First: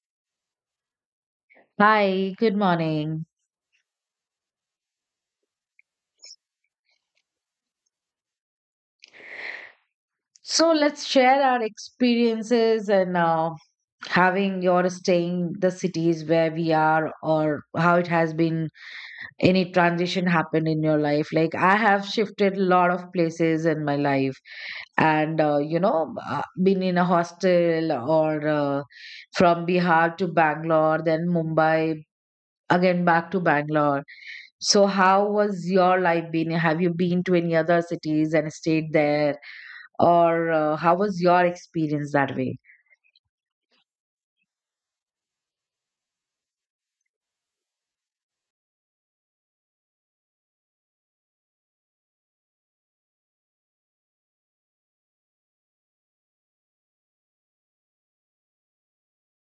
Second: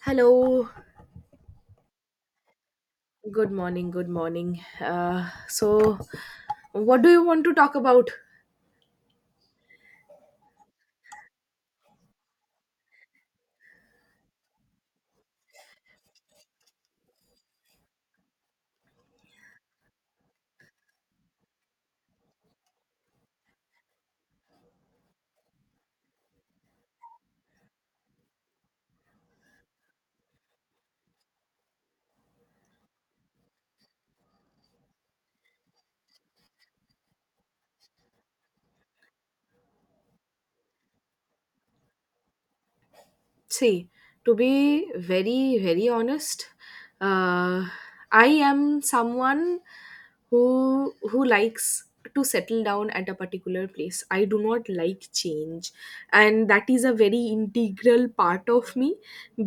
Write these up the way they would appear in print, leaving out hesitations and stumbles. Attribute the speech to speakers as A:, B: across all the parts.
A: Hello,
B: Hi, good morning.
A: good morning, good morning. So, what do you want to talk about?
B: So let's share our experiences and having your staying the cities where we are or how it has been any transition happened in your life. Like I have shifted a lot of places in my life and been in a hostel or from Bihar to Bangalore, then Mumbai, again back to Bangalore. So how was your life been? Have you been to any other cities and stayed there? Or how was your experience that way?
A: See, to be very, very honest, uh, I am someone who likes to settle down at a particular place. I do not like change, and that is a very integral part of me,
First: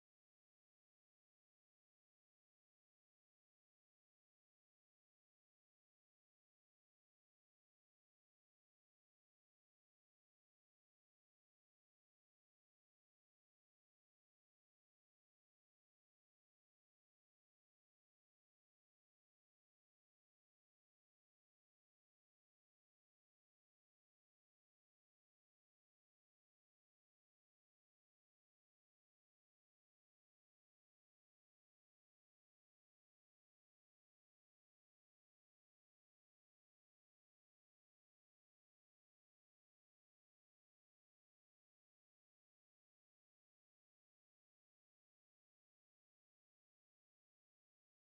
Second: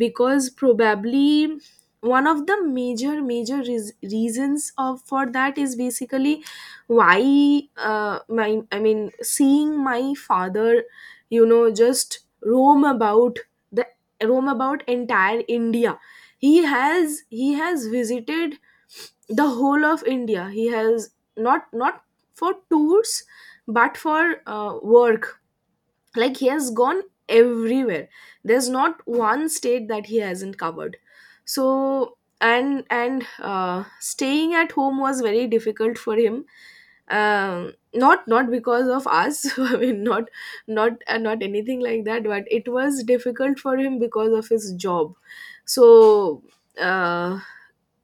A: because probably one of the major reasons of for that is basically why, my I mean, seeing my father, just roam about entire India. He has visited the whole of India. He has not for tours but for work, like he has gone everywhere. There's not one state that he hasn't covered. So and staying at home was very difficult for him, not because of us, I mean, not anything like that, but it was difficult for him because of his job. So, uh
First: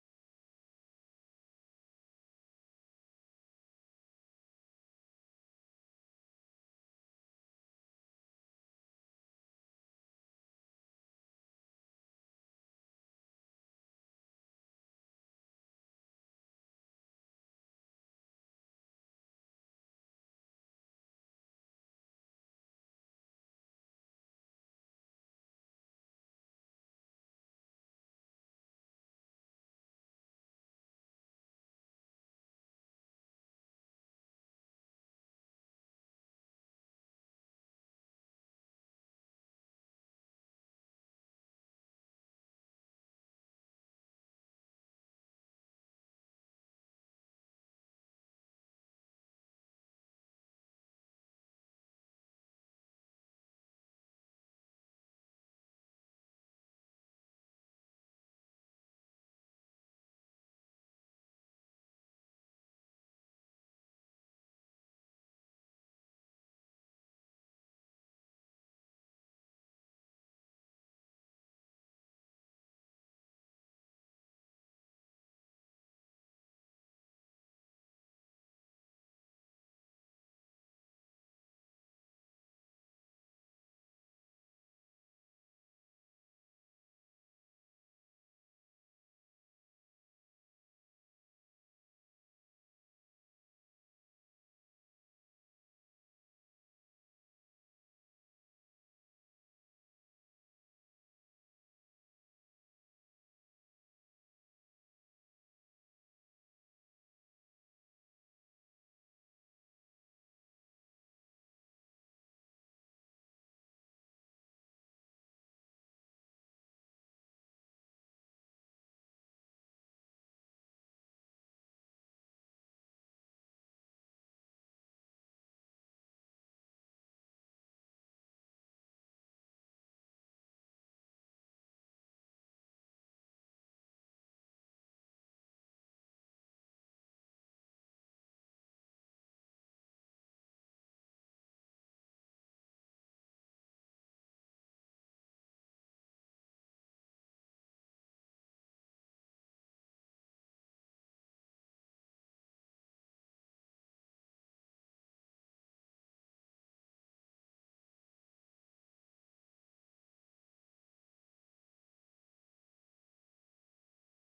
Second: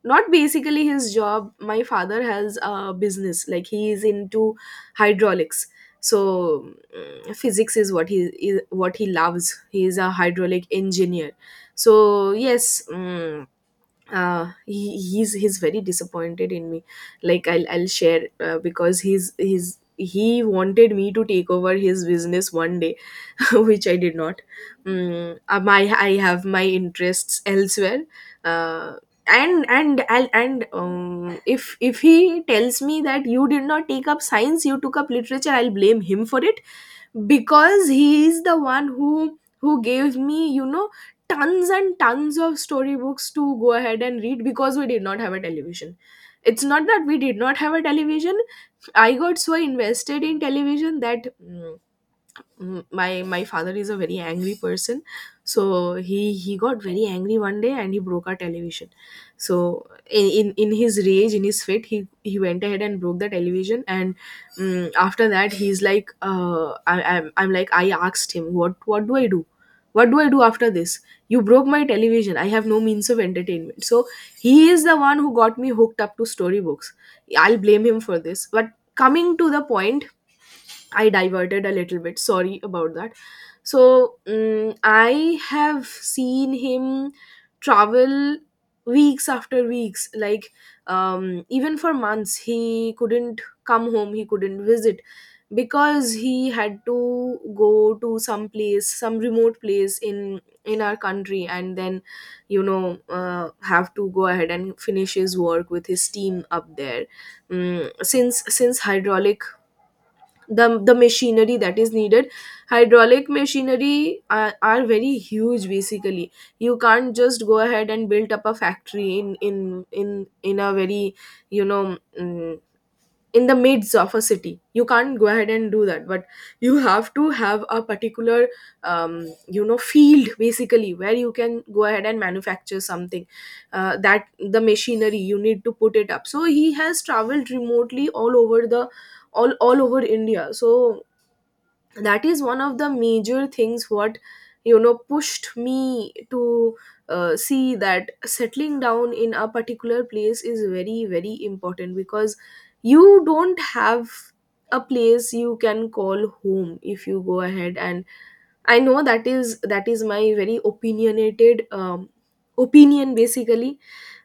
A: not basically his job, my father has a business, like he is into hydraulics. So, physics is what he loves. He is a hydraulic engineer. So yes. He's very disappointed in me, like I'll share, because he wanted me to take over his business one day, which I did not. Mm, my I have my interests elsewhere, uh, and if he tells me that you did not take up science, you took up literature, I'll blame him for it, because he is the one who gave me, tons and tons of storybooks to go ahead and read, because we did not have a television. It's not that we did not have a television; I got so invested in television that, my father is a very angry person. So he got very angry one day and he broke our television. So, in his rage, in his fit, he went ahead and broke the television. And, after that, he's like, I'm like, I asked him, what do I do? After this, you broke my television, I have no means of entertainment. So he is the one who got me hooked up to storybooks. I'll blame him for this. But coming to the point, I diverted a little bit. Sorry about that. So, I have seen him travel weeks after weeks, like, even for months. He couldn't come home. He couldn't visit because he had to go to some place, some remote place in our country, and then, have to go ahead and finish his work with his team up there. Since hydraulic, the machinery that is needed, hydraulic machinery are very huge basically. You can't just go ahead and build up a factory in a very, you know mm, in the midst of a city. You can't go ahead and do that, but you have to have a particular, field basically, where you can go ahead and manufacture something, that the machinery you need to put it up. So he has traveled remotely all over the all over India. So that is one of the major things what, pushed me to, see that settling down in a particular place is very, very important, because you don't have a place you can call home if you go ahead and, I know that is my very opinionated, opinion basically.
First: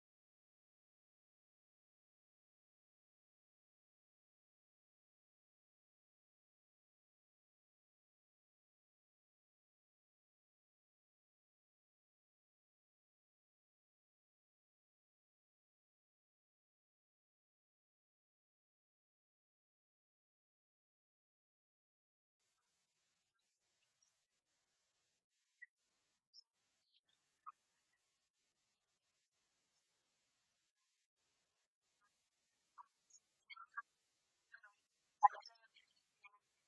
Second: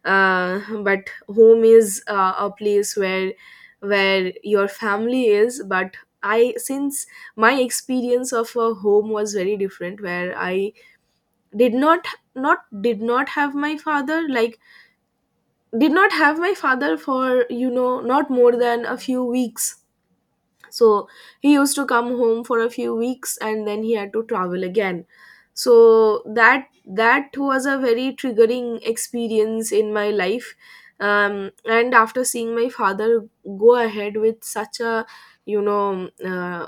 A: Uh, but home is, a place where your family is. But I since my experience of a home was very different, where I did not did not have my father, like, did not have my father for, not more than a few weeks. So he used to come home for a few weeks and then he had to travel again. So that was a very triggering experience in my life. Um, and after seeing my father go ahead with such a, you know uh,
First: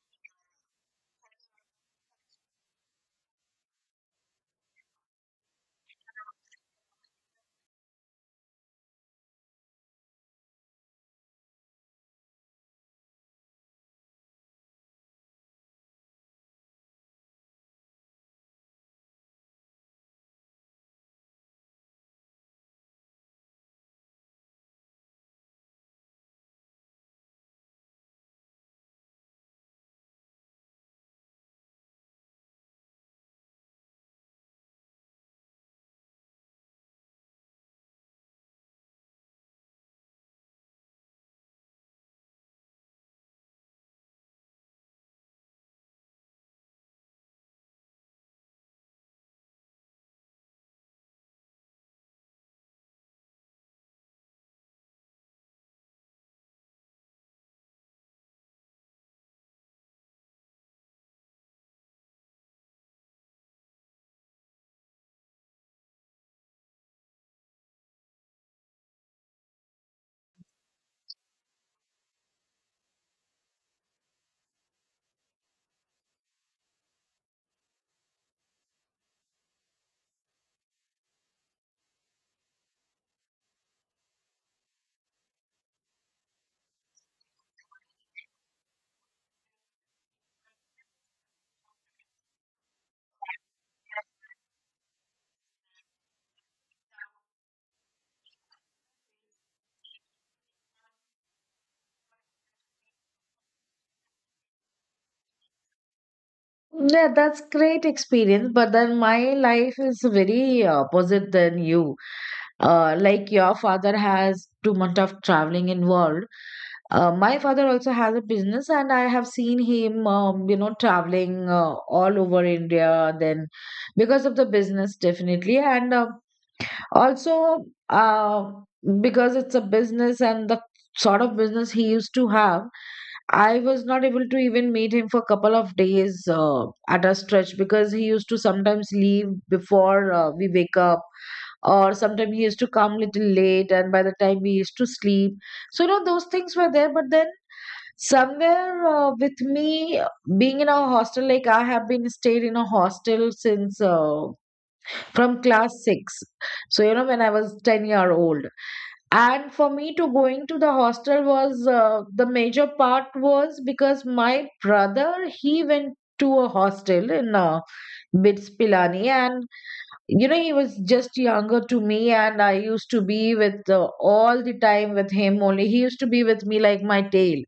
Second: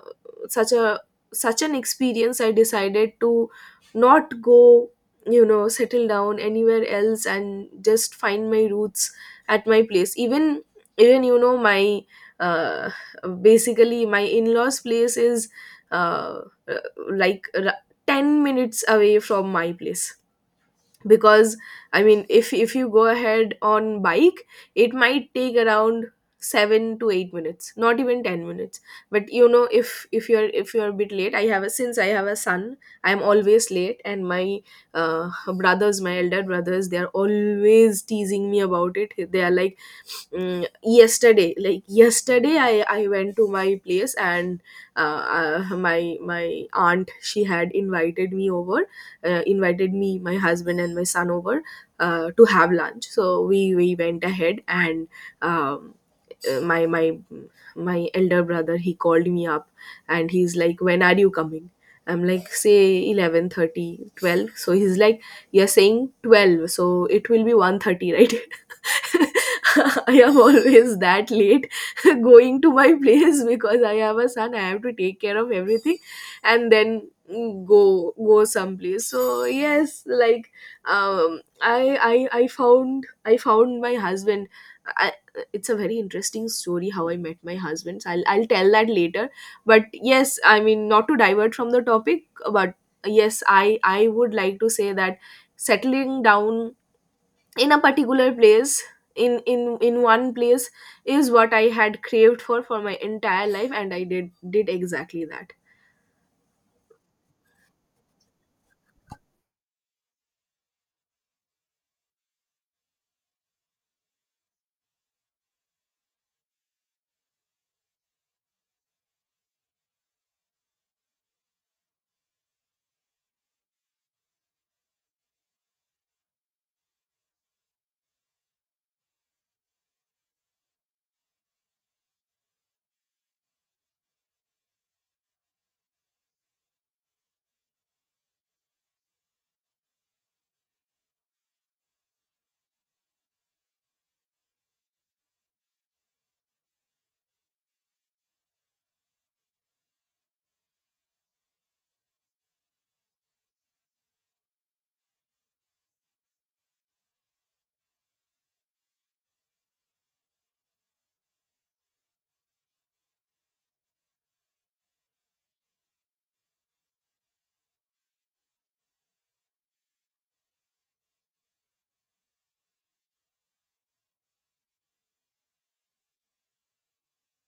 A: such a such an experience, I decided to not go, settle down anywhere else and just find my roots at my place. Even, my, uh, basically my in-laws place is, uh, uh, like r- 10 minutes away from my place, because I mean, if you go ahead on bike, it might take around 7 to 8 minutes, not even 10 minutes. But you know, if you're a bit late, I have a since I have a son, I'm always late. And my, uh, brothers, my elder brothers, they're always teasing me about it. They are like, mm, yesterday, I went to my place, and, my aunt, she had invited me over, invited me, my husband, and my son over, to have lunch. So we went ahead, and, um, uh, my my my elder brother, he called me up, and he's like, "When are you coming?" I'm like, say 11, 30, 12. So he's like, you're saying 12, so it will be 1:30, right? I am always that late, going to my place because I have a son. I have to take care of everything, and then, go someplace. So yes, like, um, I I I found my husband. I, it's a very interesting story how I met my husband. So I'll tell that later. But yes, I mean, not to divert from the topic, but yes, I would like to say that settling down in a particular place, in one place, is what I had craved for my entire life, and I did exactly that.
B: Yeah, that's great experience. But then my life is very opposite than you. Like your father has too much of traveling involved. My father also has a business, and I have seen him, you know, traveling all over India. Then, because of the business, definitely, and Also, because it's a business and the sort of business he used to have, I was not able to even meet him for a couple of days at a stretch because he used to sometimes leave before we wake up, or sometimes he used to come little late, and by the time we used to sleep. So, you know, those things were there, but then somewhere with me being in a hostel, like I have been stayed in a hostel since from class 6, so you know when I was 10-year old. And for me to going to the hostel was the major part was because my brother he went to a hostel in BITS Pilani. And you know he was just younger to me and I used to be with all the time with him only. He used to be with me like my tail.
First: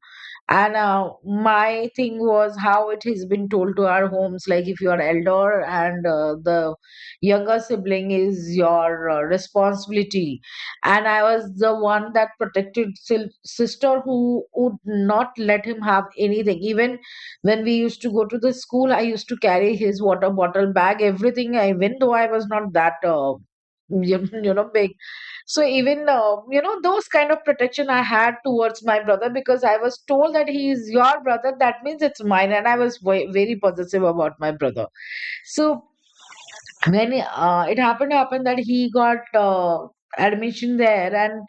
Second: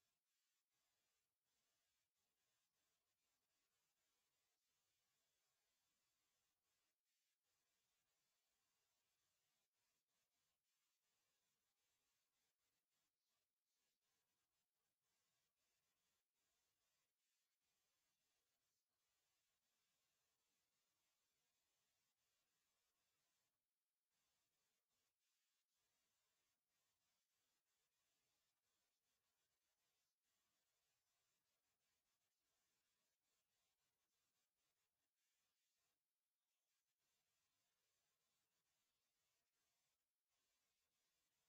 B: And my thing was how it has been told to our homes, like if you are elder and the younger sibling is your responsibility. And I was the one that protected sister who would not let him have anything. Even when we used to go to the school, I used to carry his water bottle bag, everything, even though I was not that. You know big. So even you know those kind of protection I had towards my brother because I was told that he is your brother that means it's mine, and I was very possessive about my brother. So when it happened to happen that he got admission there, and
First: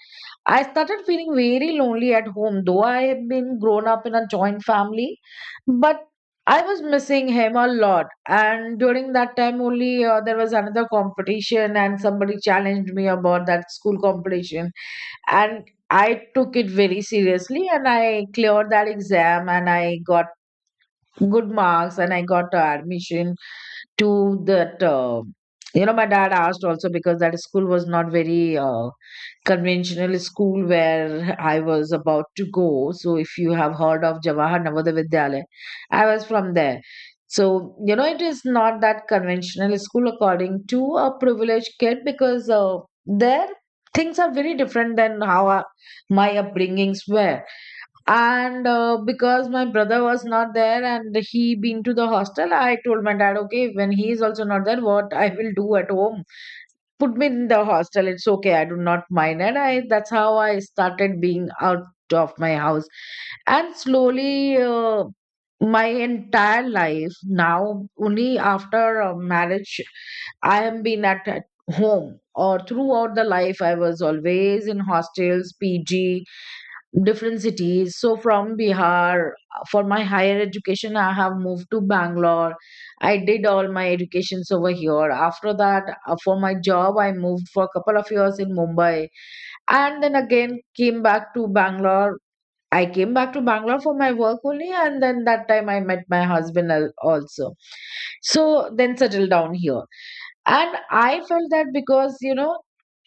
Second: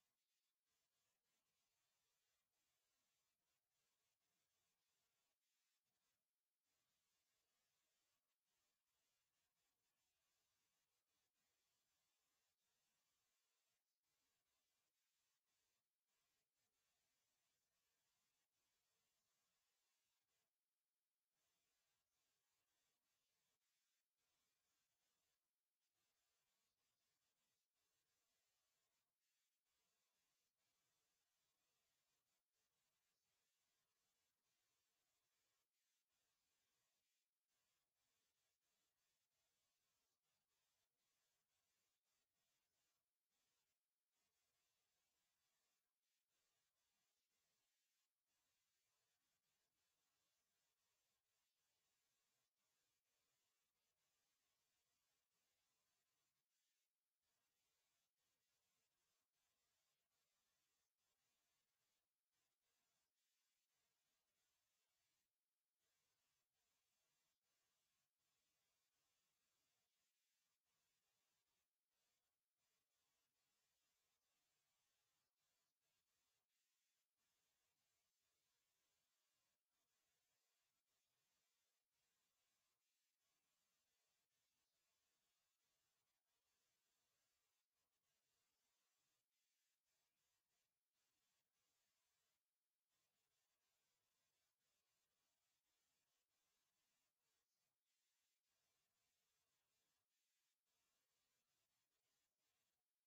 B: I started feeling very lonely at home though I had been grown up in a joint family. But I was missing him a lot, and during that time only there was another competition and somebody challenged me about that school competition. And I took it very seriously and I cleared that exam and I got good marks and I got admission to that you know. My dad asked also because that school was not very conventional school where I was about to go. So if you have heard of Jawahar Navodaya Vidyalaya, I was from there. So you know it is not that conventional school according to a privileged kid, because there things are very different than how my upbringings were. And because my brother was not there and he been to the hostel, I told my dad, okay, when he is also not there, what I will do at home? Put me in the hostel, it's okay, I do not mind. And I, that's how I started being out of my house. And slowly my entire life, now only after marriage I am been at home. Or throughout the life I was always in hostels, PG, different cities. So from Bihar, for my higher education, I have moved to Bangalore. I did all my educations over here. After that, for my job, I moved for a couple of years in Mumbai, and then again came back to Bangalore. I came back to Bangalore for my work only, and then that time I met my husband also. So then settled down here. And I felt that because, you know,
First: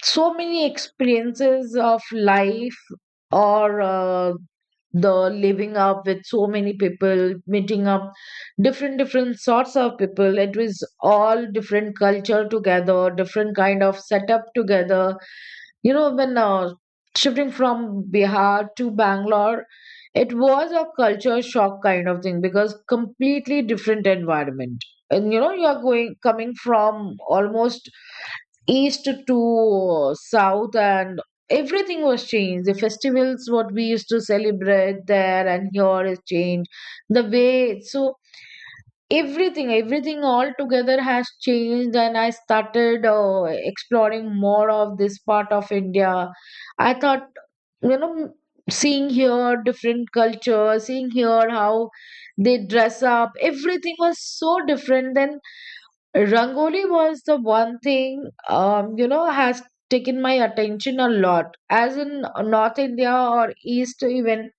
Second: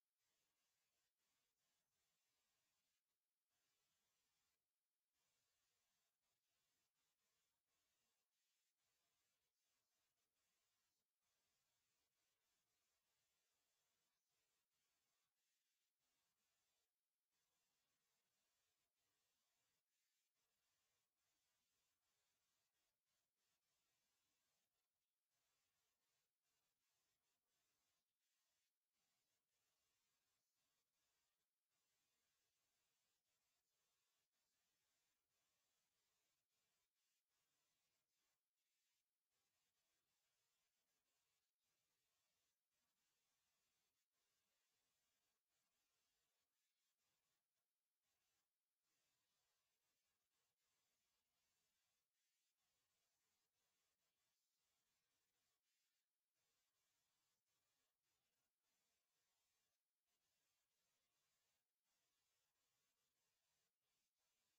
B: so many experiences of life or the living up with so many people meeting up different different sorts of people, it was all different culture together, different kind of setup together. You know, when shifting from Bihar to Bangalore, it was a culture shock kind of thing because completely different environment. And you know, you are going coming from almost east to south, and everything was changed. The festivals what we used to celebrate there and here is changed the way. So everything everything all together has changed, and I started exploring more of this part of India. I thought, you know, seeing here different culture, seeing here how they dress up, everything was so different than Rangoli was the one thing, you know, has taken my attention a lot. As in North India or East, even,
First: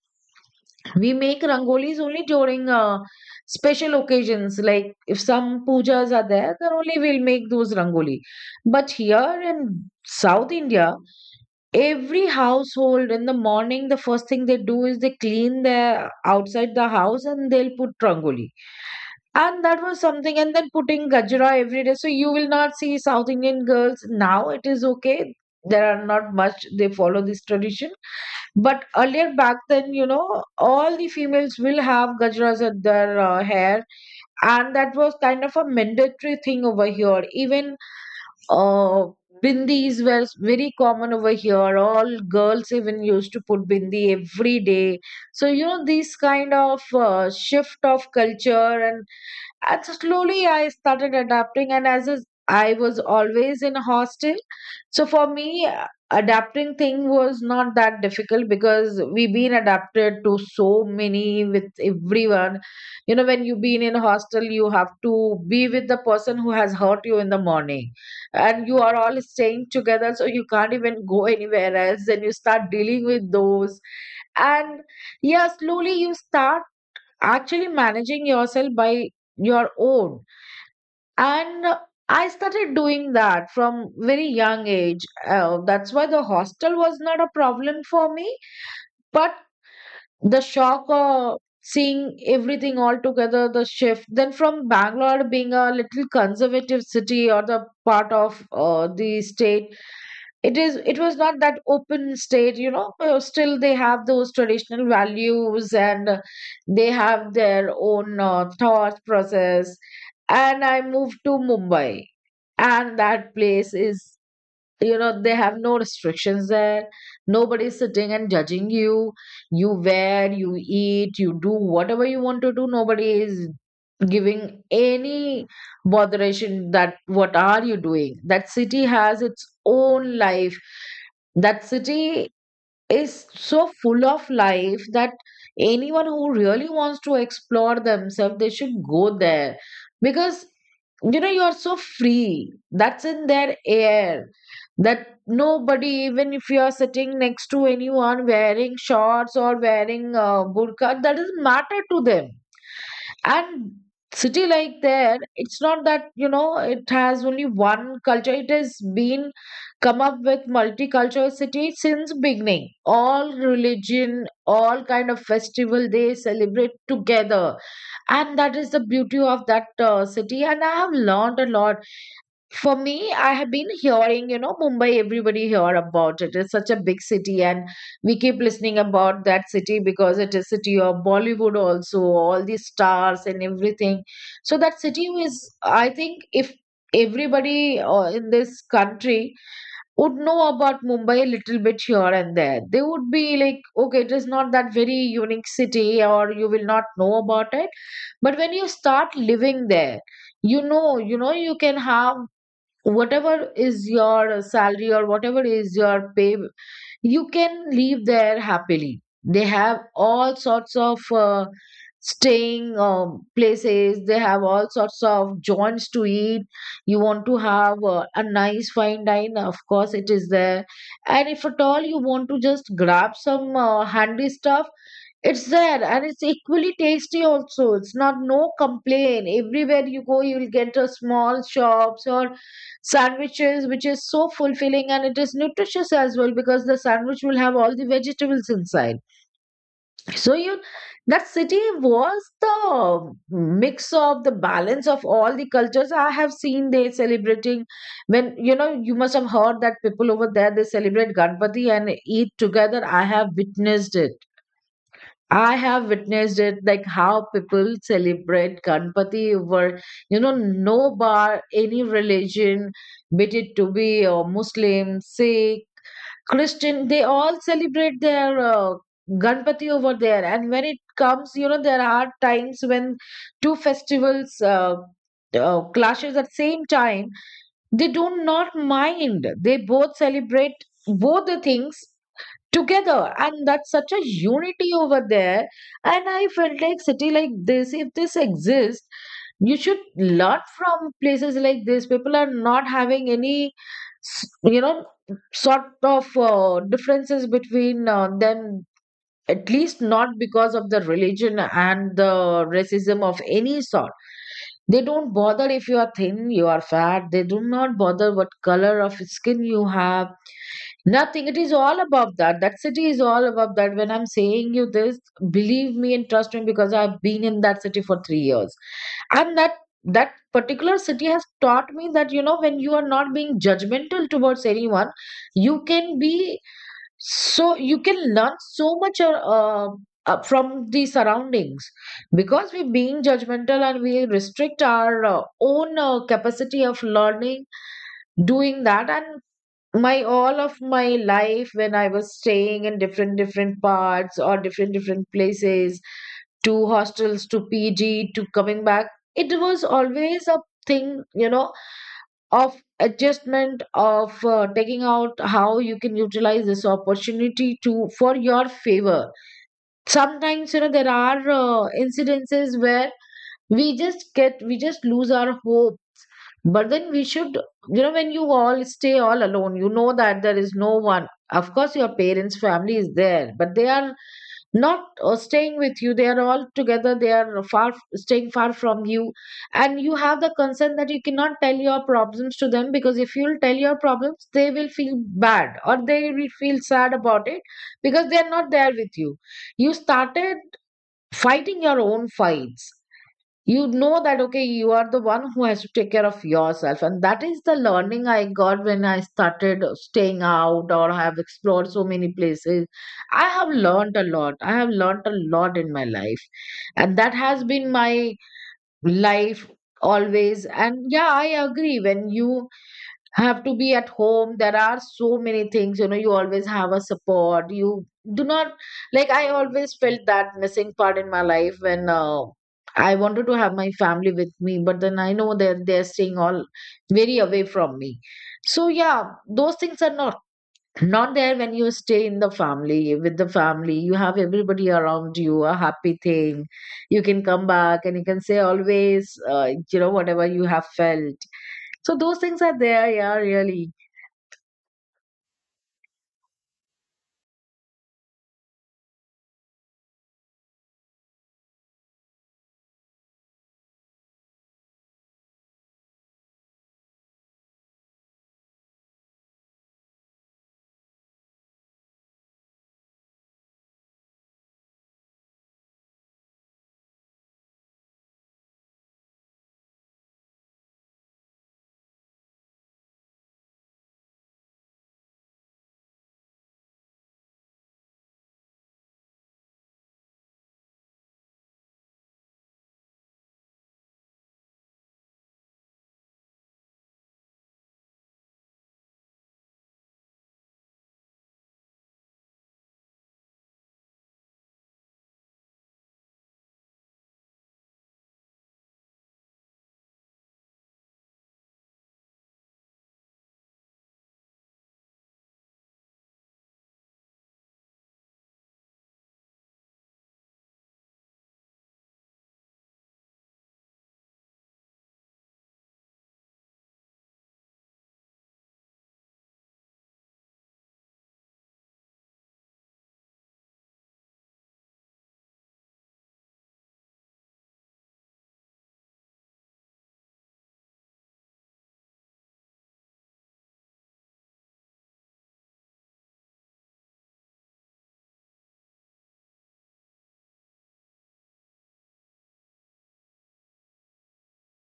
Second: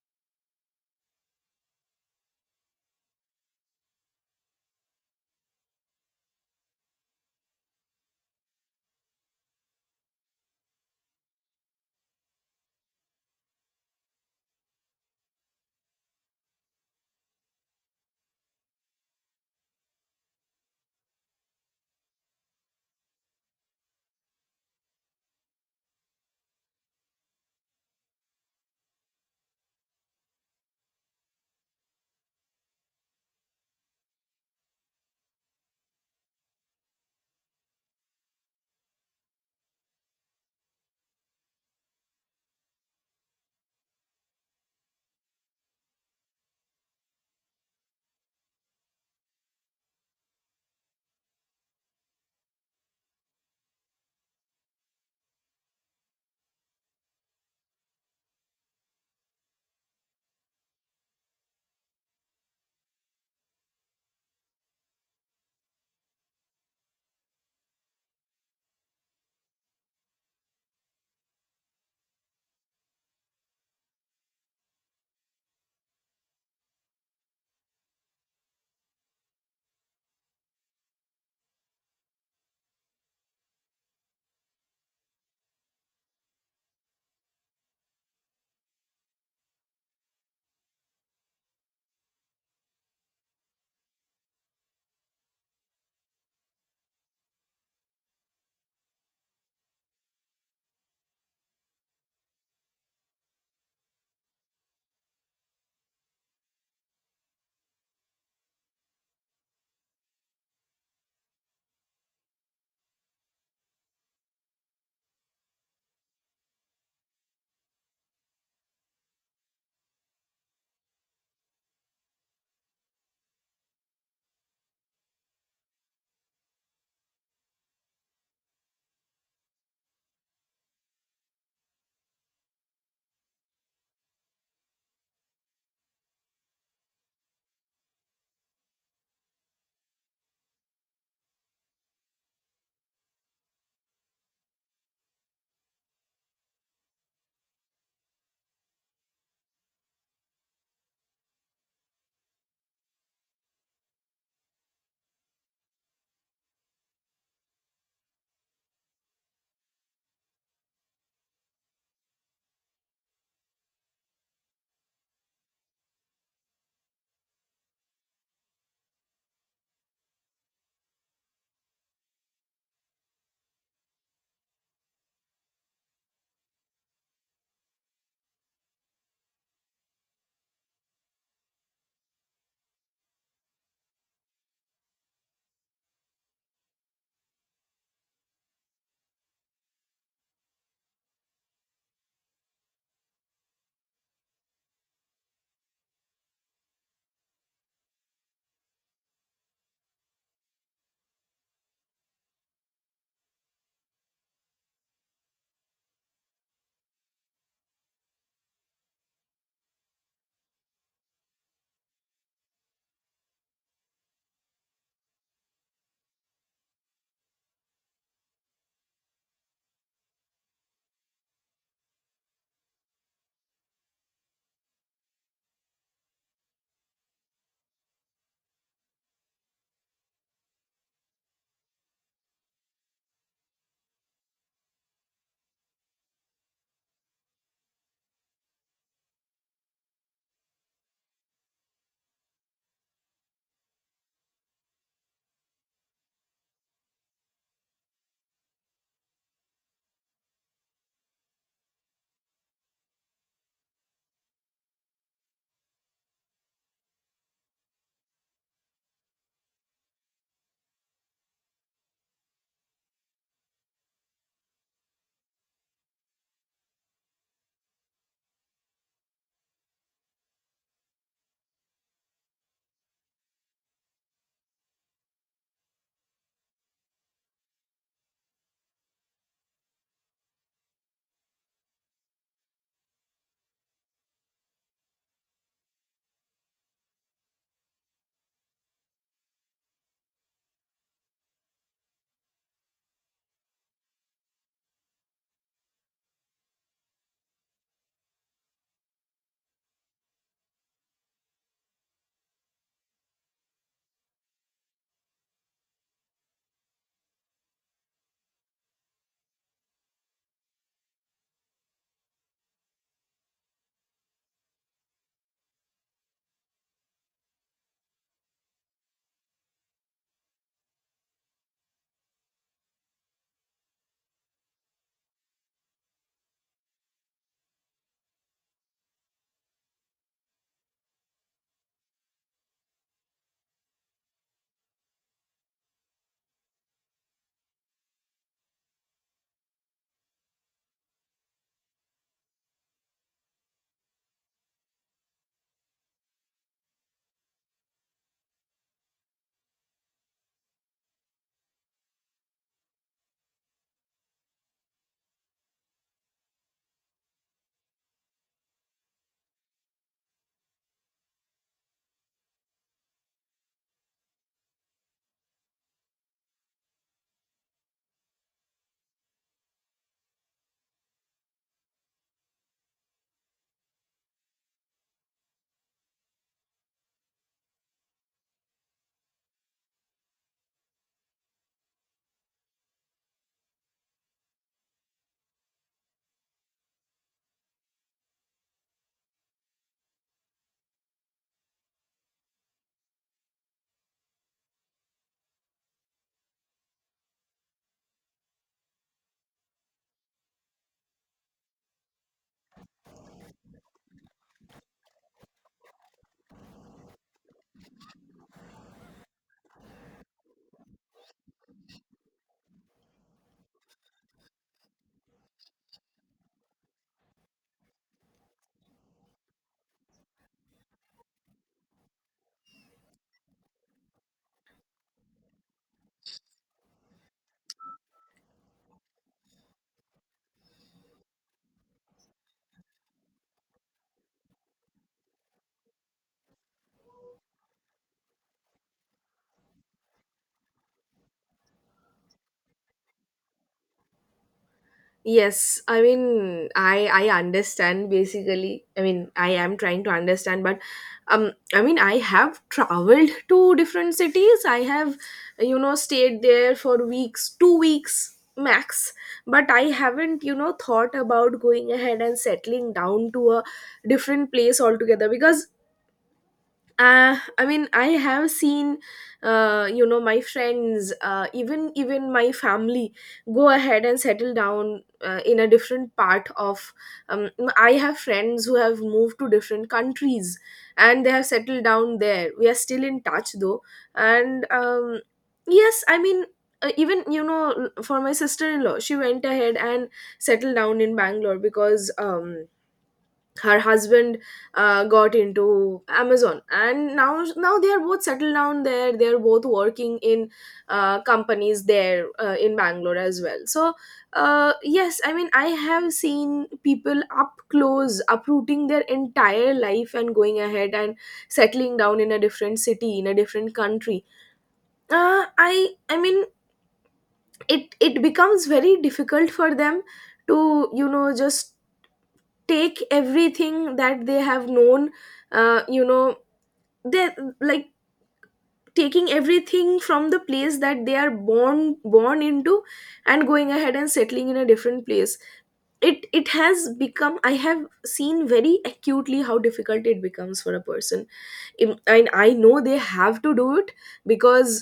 B: we make rangolis only during special occasions. Like if some pujas are there, then only we'll make those rangoli. But here in South India, every household in the morning, the first thing they do is they clean their outside the house and they'll put rangoli. And that was something. And then putting gajra every day. So you will not see South Indian girls now. It is okay. There are not much, they follow this tradition. But earlier back then, you know, all the females will have gajras at their hair. And that was kind of a mandatory thing over here. Even uh, bindis were very common over here. All girls even used to put bindi every day. So, you know, this kind of shift of culture, and so slowly I started adapting. And as is, I was always in a hostel, so for me, adapting thing was not that difficult because we've been adapted to so many with everyone. You know, when you've been in a hostel, you have to be with the person who has hurt you in the morning, and you are all staying together, so you can't even go anywhere else, and you start dealing with those. And yeah, slowly you start actually managing yourself by your own. And I started doing that from very young age. That's why the hostel was not a problem for me. But the shock of seeing everything all together, the shift then from Bangalore being a little conservative city or the part of the state, it is it was not that open state. You know still they have those traditional values and they have their own thought process. And I moved to Mumbai, and that place is, you know, they have no restrictions there. Nobody's sitting and judging you. You wear, you eat, you do whatever you want to do. Nobody is giving any botheration that what are you doing. That city has its own life. That city is so full of life that anyone who really wants to explore themselves they should go there, because you know you're so free, that's in their air, that nobody, even if you are sitting next to anyone wearing shorts or wearing burqa, that doesn't matter to them. And city like there, it's not that, you know, it has only one culture. It has been come up with multicultural city since beginning. All religion, all kind of festival they celebrate together. And that is the beauty of that city. And I have learned a lot. For me, I have been hearing, you know, Mumbai, everybody hear about it. It's such a big city, and we keep listening about that city because it is city of Bollywood also, all the stars and everything. So that city is, I think, if everybody in this country would know about Mumbai a little bit here and there, they would be like, okay, it is not that very unique city, or you will not know about it. But when you start living there, you know you know you can have whatever is your salary or whatever is your pay, you can leave there happily. They have all sorts of staying places. They have all sorts of joints to eat. You want to have a nice fine dine, of course it is there. And if at all you want to just grab some handy stuff, it's there and it's equally tasty also. It's not, no complaint. Everywhere you go, you will get a small shops or sandwiches, which is so fulfilling and it is nutritious as well because the sandwich will have all the vegetables inside. So you, that city was the mix of the balance of all the cultures. I have seen they celebrating when you know you must have heard that people over there they celebrate Ganpati and eat together. I have witnessed it, like how people celebrate Ganpati over, you know, no bar, any religion, be it to be Muslim, Sikh, Christian, they all celebrate their Ganpati over there. And when it comes, you know, there are times when two festivals clashes at same time. They do not mind. They both celebrate both the things together, and that's such a unity over there. And I felt like, city like this, if this exists you should learn from places like this. People are not having any s- you know sort of differences between them, at least not because of the religion and the racism of any sort. They don't bother if you are thin, you are fat. They do not bother what color of skin you have. Nothing. It is all above that. That city is all above that. When I'm saying you this, believe me and trust me, because I've been in that city for 3 years. And that that particular city has taught me that, you know, when you are not being judgmental towards anyone, you can be you can learn so much from the surroundings, because we being judgmental, and we restrict our own capacity of learning doing that. And my all of my life when I was staying in different parts or different places, to hostels, to pg, to coming back, it was always a thing, you know, of adjustment, of taking out how you can utilize this opportunity to for your favor. Sometimes, you know, there are incidences where we just lose our hope. But then we should, you know, when you all stay all alone, you know that there is no one. Of course, your parents' family is there, but they are not staying with you. They are all together. They are far, staying far from you, and you have the concern that you cannot tell your problems to them, because if you'll tell your problems, they will feel bad or they will feel sad about it, because they are not there with you. You started fighting your own fights. You know that okay, you are the one who has to take care of yourself, and that is the learning I got when I started staying out, or I have explored so many places. I have learned a lot. I have learned a lot in my life, and that has been my life always. And yeah, I agree, when you have to be at home, there are so many things, you know, you always have a support. You do not, like, I always felt that missing part in my life when I wanted to have my family with me, but then I know that they're staying all very away from me. So yeah, those things are not not there when you stay in the family. With the family you have everybody around you, a happy thing. You can come back and you can say always you know whatever you have felt. So those things are there, yeah, really.
A: Yes, I mean, I understand basically. I mean, I am trying to understand, but, I mean, I have traveled to different cities, I have, stayed there for weeks, 2 weeks max. But I haven't, thought about going ahead and settling down to a different place altogether, because, I mean, I have seen, my friends, even my family go ahead and settle down, in a different part of, um, I have friends who have moved to different countries, and they have settled down there. We are still in touch though. And, yes, I mean, even you know for my sister-in-law, she went ahead and settled down in Bangalore, because, her husband, got into Amazon, and now they are both settled down there. They are both working in, companies there, in Bangalore as well. So, yes, I mean, I have seen people up close uprooting their entire life and going ahead and settling down in a different city, in a different country. I mean, it becomes very difficult for them to, just take everything that they have known, uh, you know they, like, taking everything from the place that they are born into, and going ahead and settling in a different place. It has become I have seen very acutely how difficult it becomes for a person. And I know they have to do it, because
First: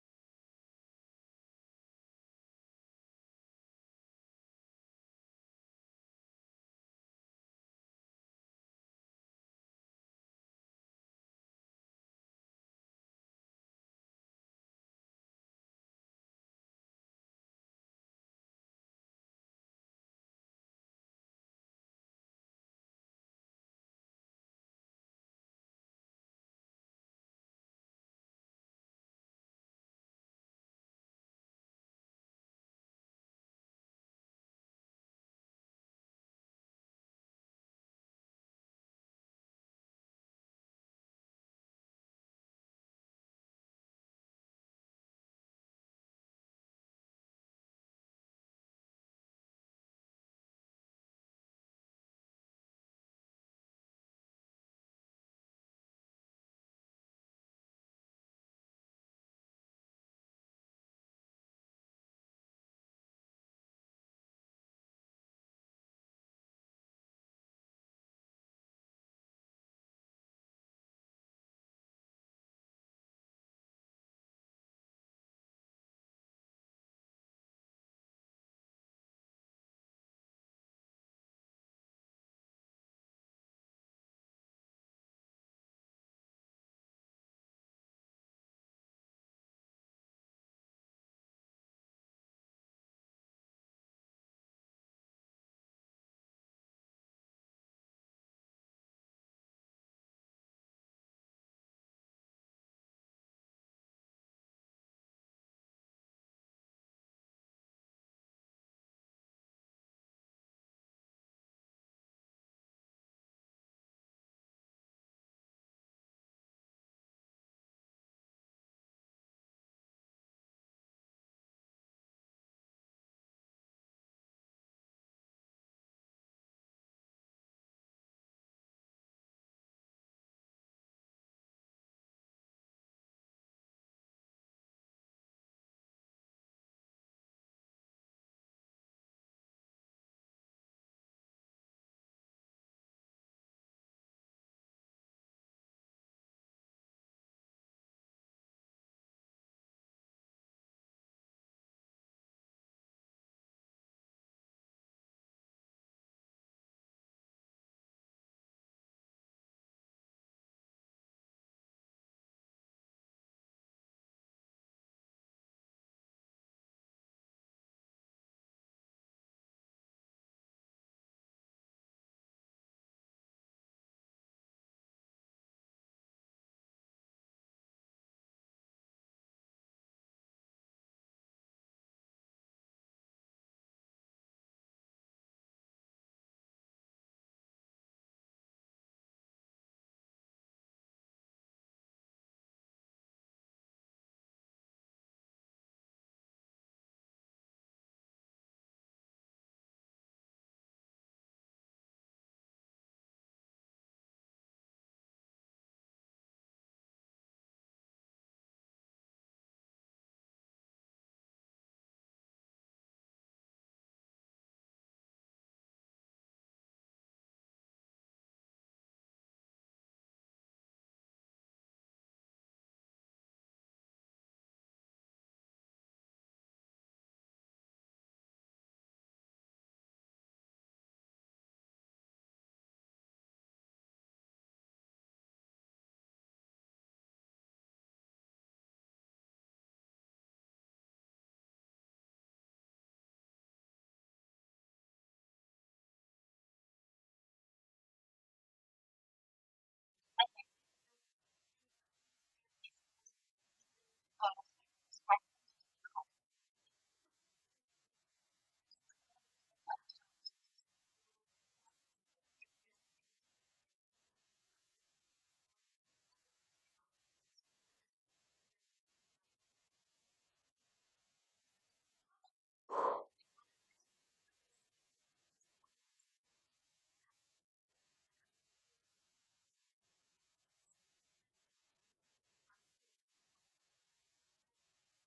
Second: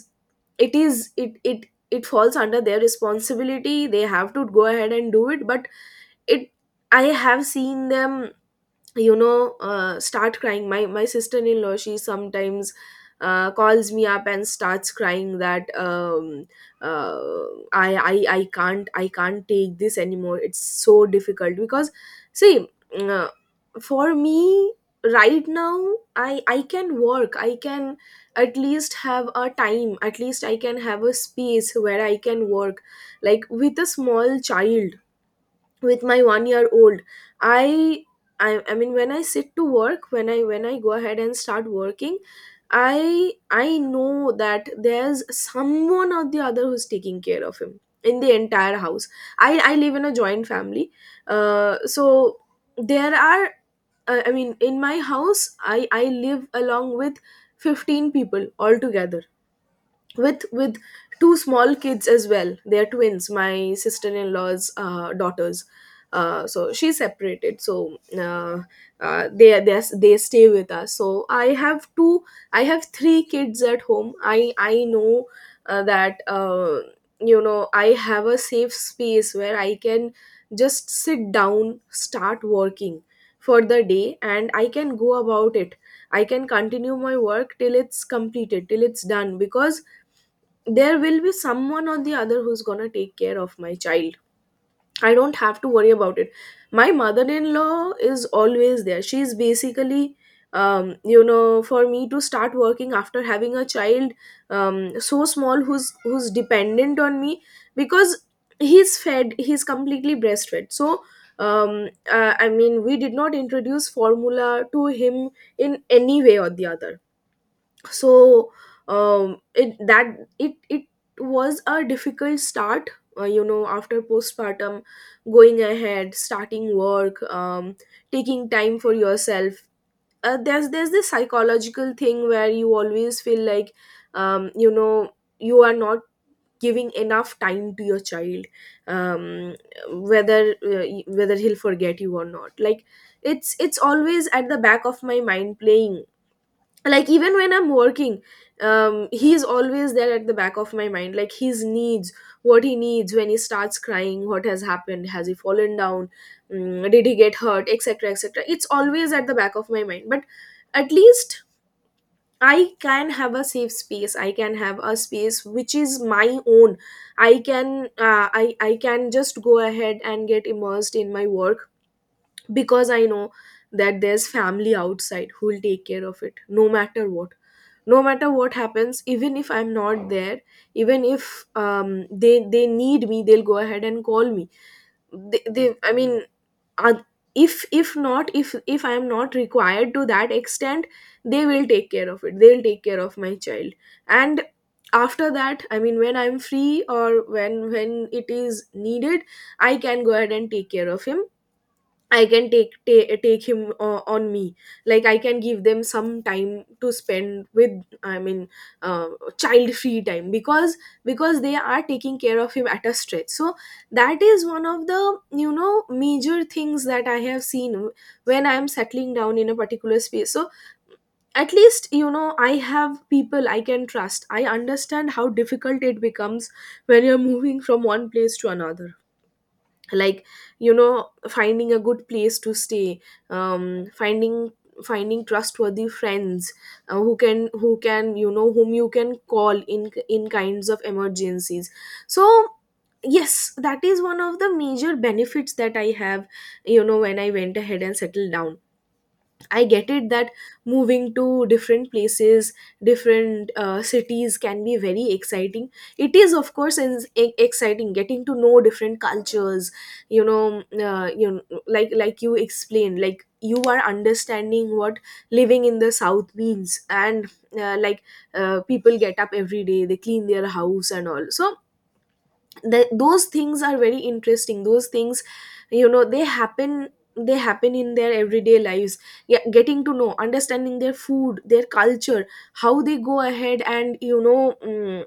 A: it is, it falls under their responsibility. They have to go ahead and do it. But, it I have seen them, start crying. My sister-in-law, she sometimes, calls me up and starts crying that, uh, I can't, I can't take this anymore. It's so difficult, because, see, uh, for me right now, I can work. I can at least have a time, at least I can have a space where I can work, like, with a small child, with my 1 year old. i I mean, when I sit to work, when I go ahead and start working, I know that there's someone or the other who's taking care of him in the entire house. I live in a joint family. So there are, I mean, in my house, I live along with 15 people altogether, with two small kids as well. They are twins, my sister-in-law's, daughters. So she's separated, so, they stay with us. So I have two, I have three kids at home. I know, that you know I have a safe space where I can just sit down, start working for the day, and I can go about it. I can continue my work till it's completed, till it's done, because there will be someone or the other who's gonna take care of my child. I don't have to worry about it. My mother in law is always there. She's basically, for me to start working after having a child, so small, who's dependent on me, because he's fed, he's completely breastfed. So, I mean, we did not introduce formula to him in any way or the other. So um it that it it was a difficult start, after postpartum, going ahead, starting work, taking time for yourself. There's this psychological thing where you always feel like, um you know you are not giving enough time to your child. um whether he'll forget you or not, like it's always at the back of my mind, playing, like even when I'm working, he's always there at the back of my mind, like his needs, what he needs, when he starts crying, what has happened, has he fallen down, did he get hurt, etc, etc. It's always at the back of my mind, but at least I can have a safe space, I can have a space which is my own. I can just go ahead and get immersed in my work, because I know that there's family outside who will take care of it, no matter what, no matter what happens, even if I'm not there, even if, they need me, they'll go ahead and call me. They, I mean, uh, if not, if I'm not required to that extent, they will take care of it, they'll take care of my child. And after that, I mean, when I'm free, or when it is needed, I can go ahead and take care of him. I can take him, on me. Like I can give them some time to spend with, I mean, uh, child free time, because they are taking care of him at a stretch. So that is one of the, major things that I have seen when I am settling down in a particular space. So at least, I have people I can trust. I understand how difficult it becomes when you're moving from one place to another, like, finding a good place to stay, um finding finding trustworthy friends, who can, whom you can call in kinds of emergencies. So yes, that is one of the major benefits that I have, when I went ahead and settled down. I get it that moving to different places, different cities can be very exciting. It is, of course, exciting, getting to know different cultures. Like you explained, like you are understanding what living in the south means, and like, people get up every day, they clean their house and all. So those things are very interesting, those things, you know they happen they happen in their everyday lives. Yeah, getting to know, understanding their food, their culture, how they go ahead and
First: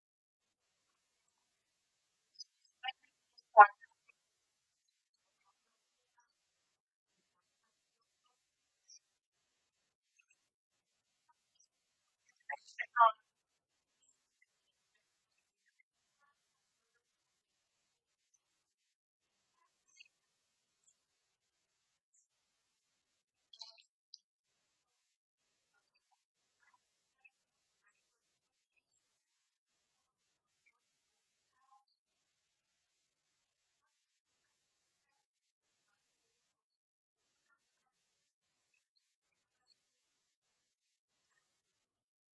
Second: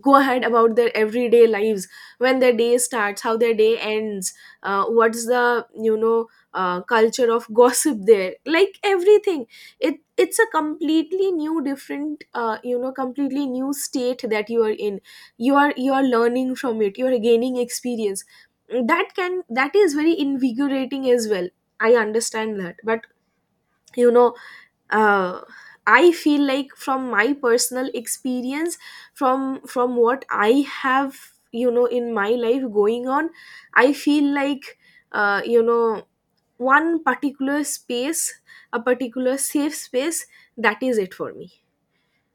A: go ahead about their everyday lives, when their day starts, how their day ends. What's the, culture of gossip there, like everything. It's a completely new, different, completely new state that you are in. You are learning from it, you are gaining experience. That is very invigorating as well. I understand that, but, you know uh, I feel like, from my personal experience, from what I have, in my life going on, I feel like, uh, you know one particular space, a particular safe space, that is it for me.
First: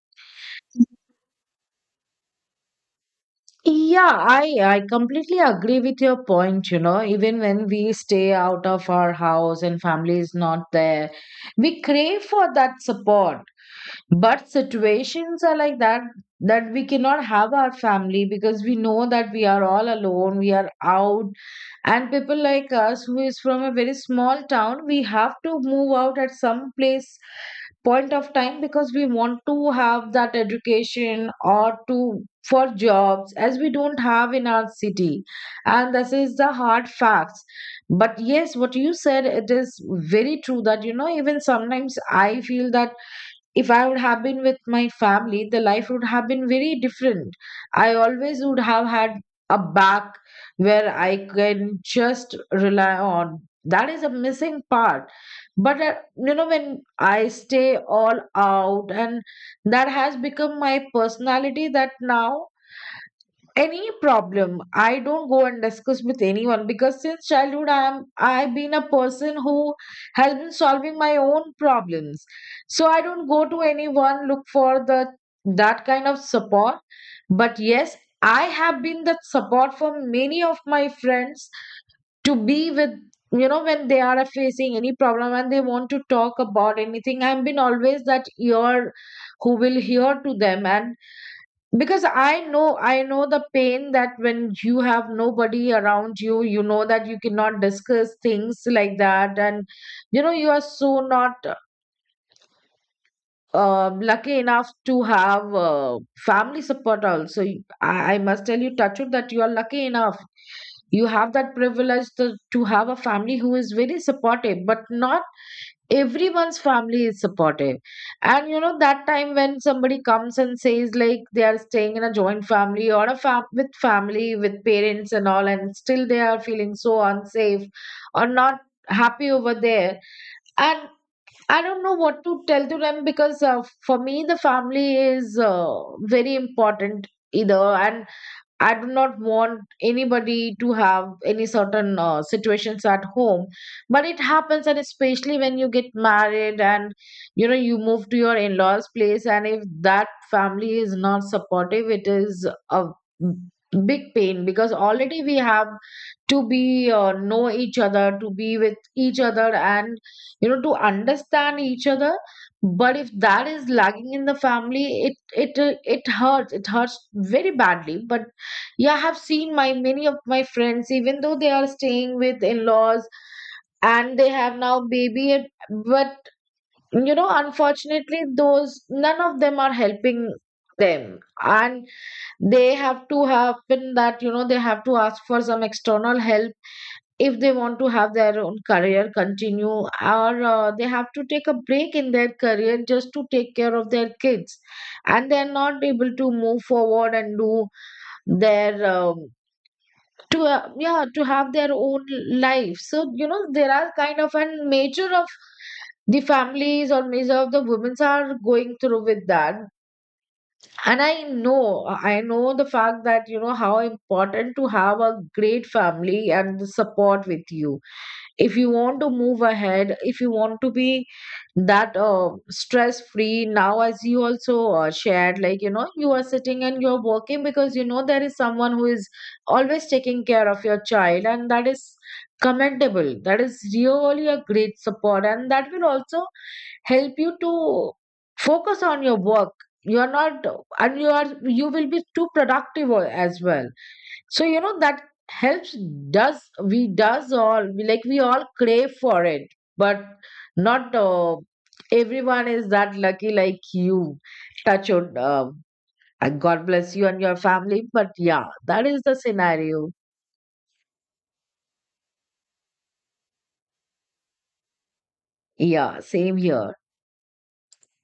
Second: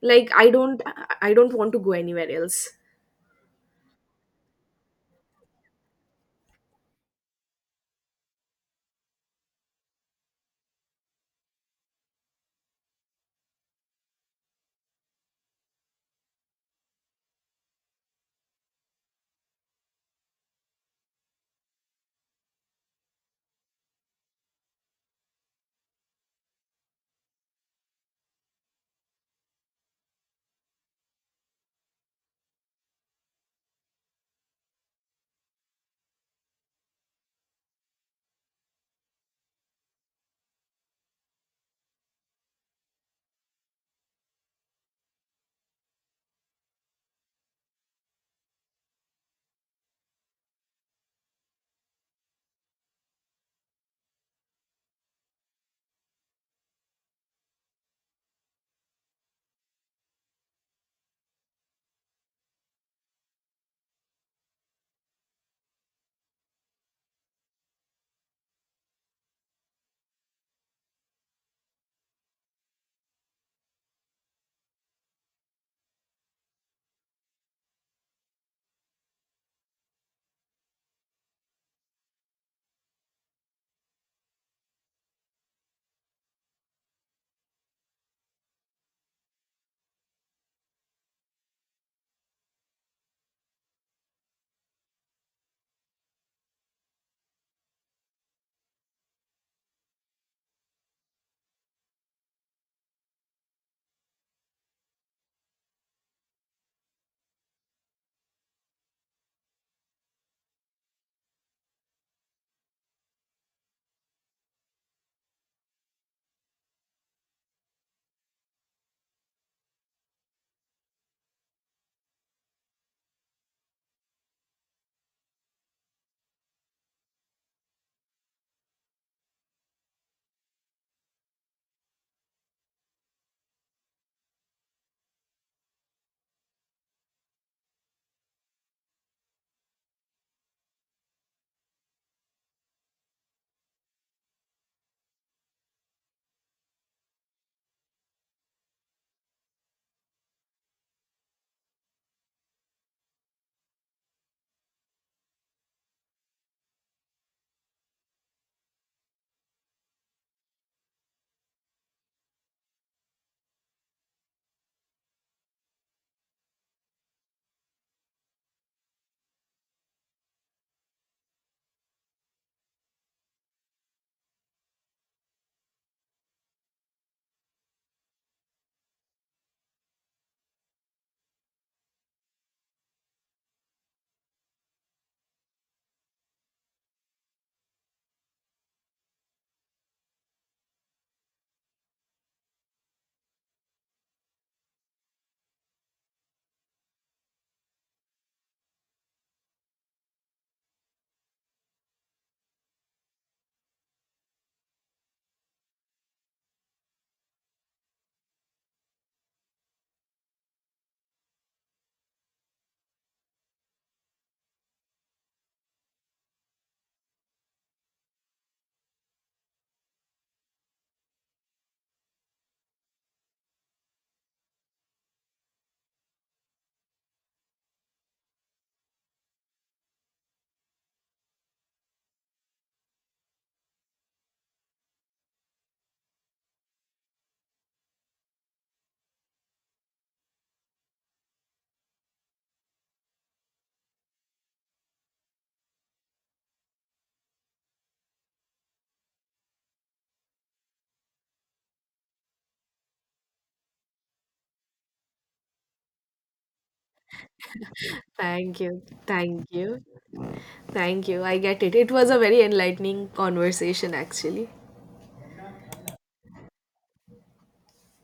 A: Like I don't want to go anywhere else.
B: Yeah, I completely agree with your point, you know, even when we stay out of our house and family is not there, we crave for that support. But situations are like that, that we cannot have our family, because we know that we are all alone, we are out. And people like us who is from a very small town, we have to move out at some place point of time, because we want to have that education or to for jobs, as we don't have in our city. And this is the hard facts. But yes, what you said, it is very true that, you know, even sometimes I feel that if I would have been with my family, the life would have been very different. I always would have had a back where I can just rely on. That is a missing part. But, you know, when I stay all out, and that has become my personality that now any problem, I don't go and discuss with anyone, because since childhood I am, I've been a person who has been solving my own problems. So I don't go to anyone look for the that kind of support. But yes, I have been that support for many of my friends, to be with, you know, when they are facing any problem and they want to talk about anything. I've been always that ear who will hear to them. And because I know, I know the pain, that when you have nobody around you, you know that you cannot discuss things like that. And you know, you are so not lucky enough to have family support also. I must tell you, Tachut, that you are lucky enough. You have that privilege to have a family who is very supportive, but not everyone's family is supportive. And you know that time when somebody comes and says like, they are staying in a joint family, or a with family, with parents and all, and still they are feeling so unsafe or not happy over there. And I don't know what to tell to them, because for me, the family is very important either. And I do not want anybody to have any certain situations at home. But it happens, and especially when you get married and you know, you move to your in-laws place, and if that family is not supportive, it is a big pain. Because already we have to be know each other, to be with each other, and you know, to understand each other. But if that is lagging in the family, it hurts. It hurts very badly. But yeah, I have seen my many of my friends, even though they are staying with in-laws and they have now baby but, you know, unfortunately, those none of them are helping them. And they have to happen that, you know, they have to ask for some external help if they want to have their own career continue, or they have to take a break in their career just to take care of their kids, and they're not able to move forward and do their to yeah, to have their own life. So you know, there are kind of an major of the families or major of the women's are going through with that. And I know, I know the fact that, you know, how important to have a great family and the support with you if you want to move ahead, if you want to be that stress free. Now as you also shared, like, you know, you are sitting and you're working because you know there is someone who is always taking care of your child, and that is commendable. That is really a great support, and that will also help you to focus on your work. You're not and You are, you will be too productive as well. So you know, that helps. Does, we does all, we like, we all crave for it. But not everyone is that lucky like you. Touch your and god bless you and your family. But yeah,
A: Thank you.
B: that is the
A: Thank you.
B: scenario.
A: Thank you. I get it, it was a very enlightening conversation, actually.
B: Yeah, same here.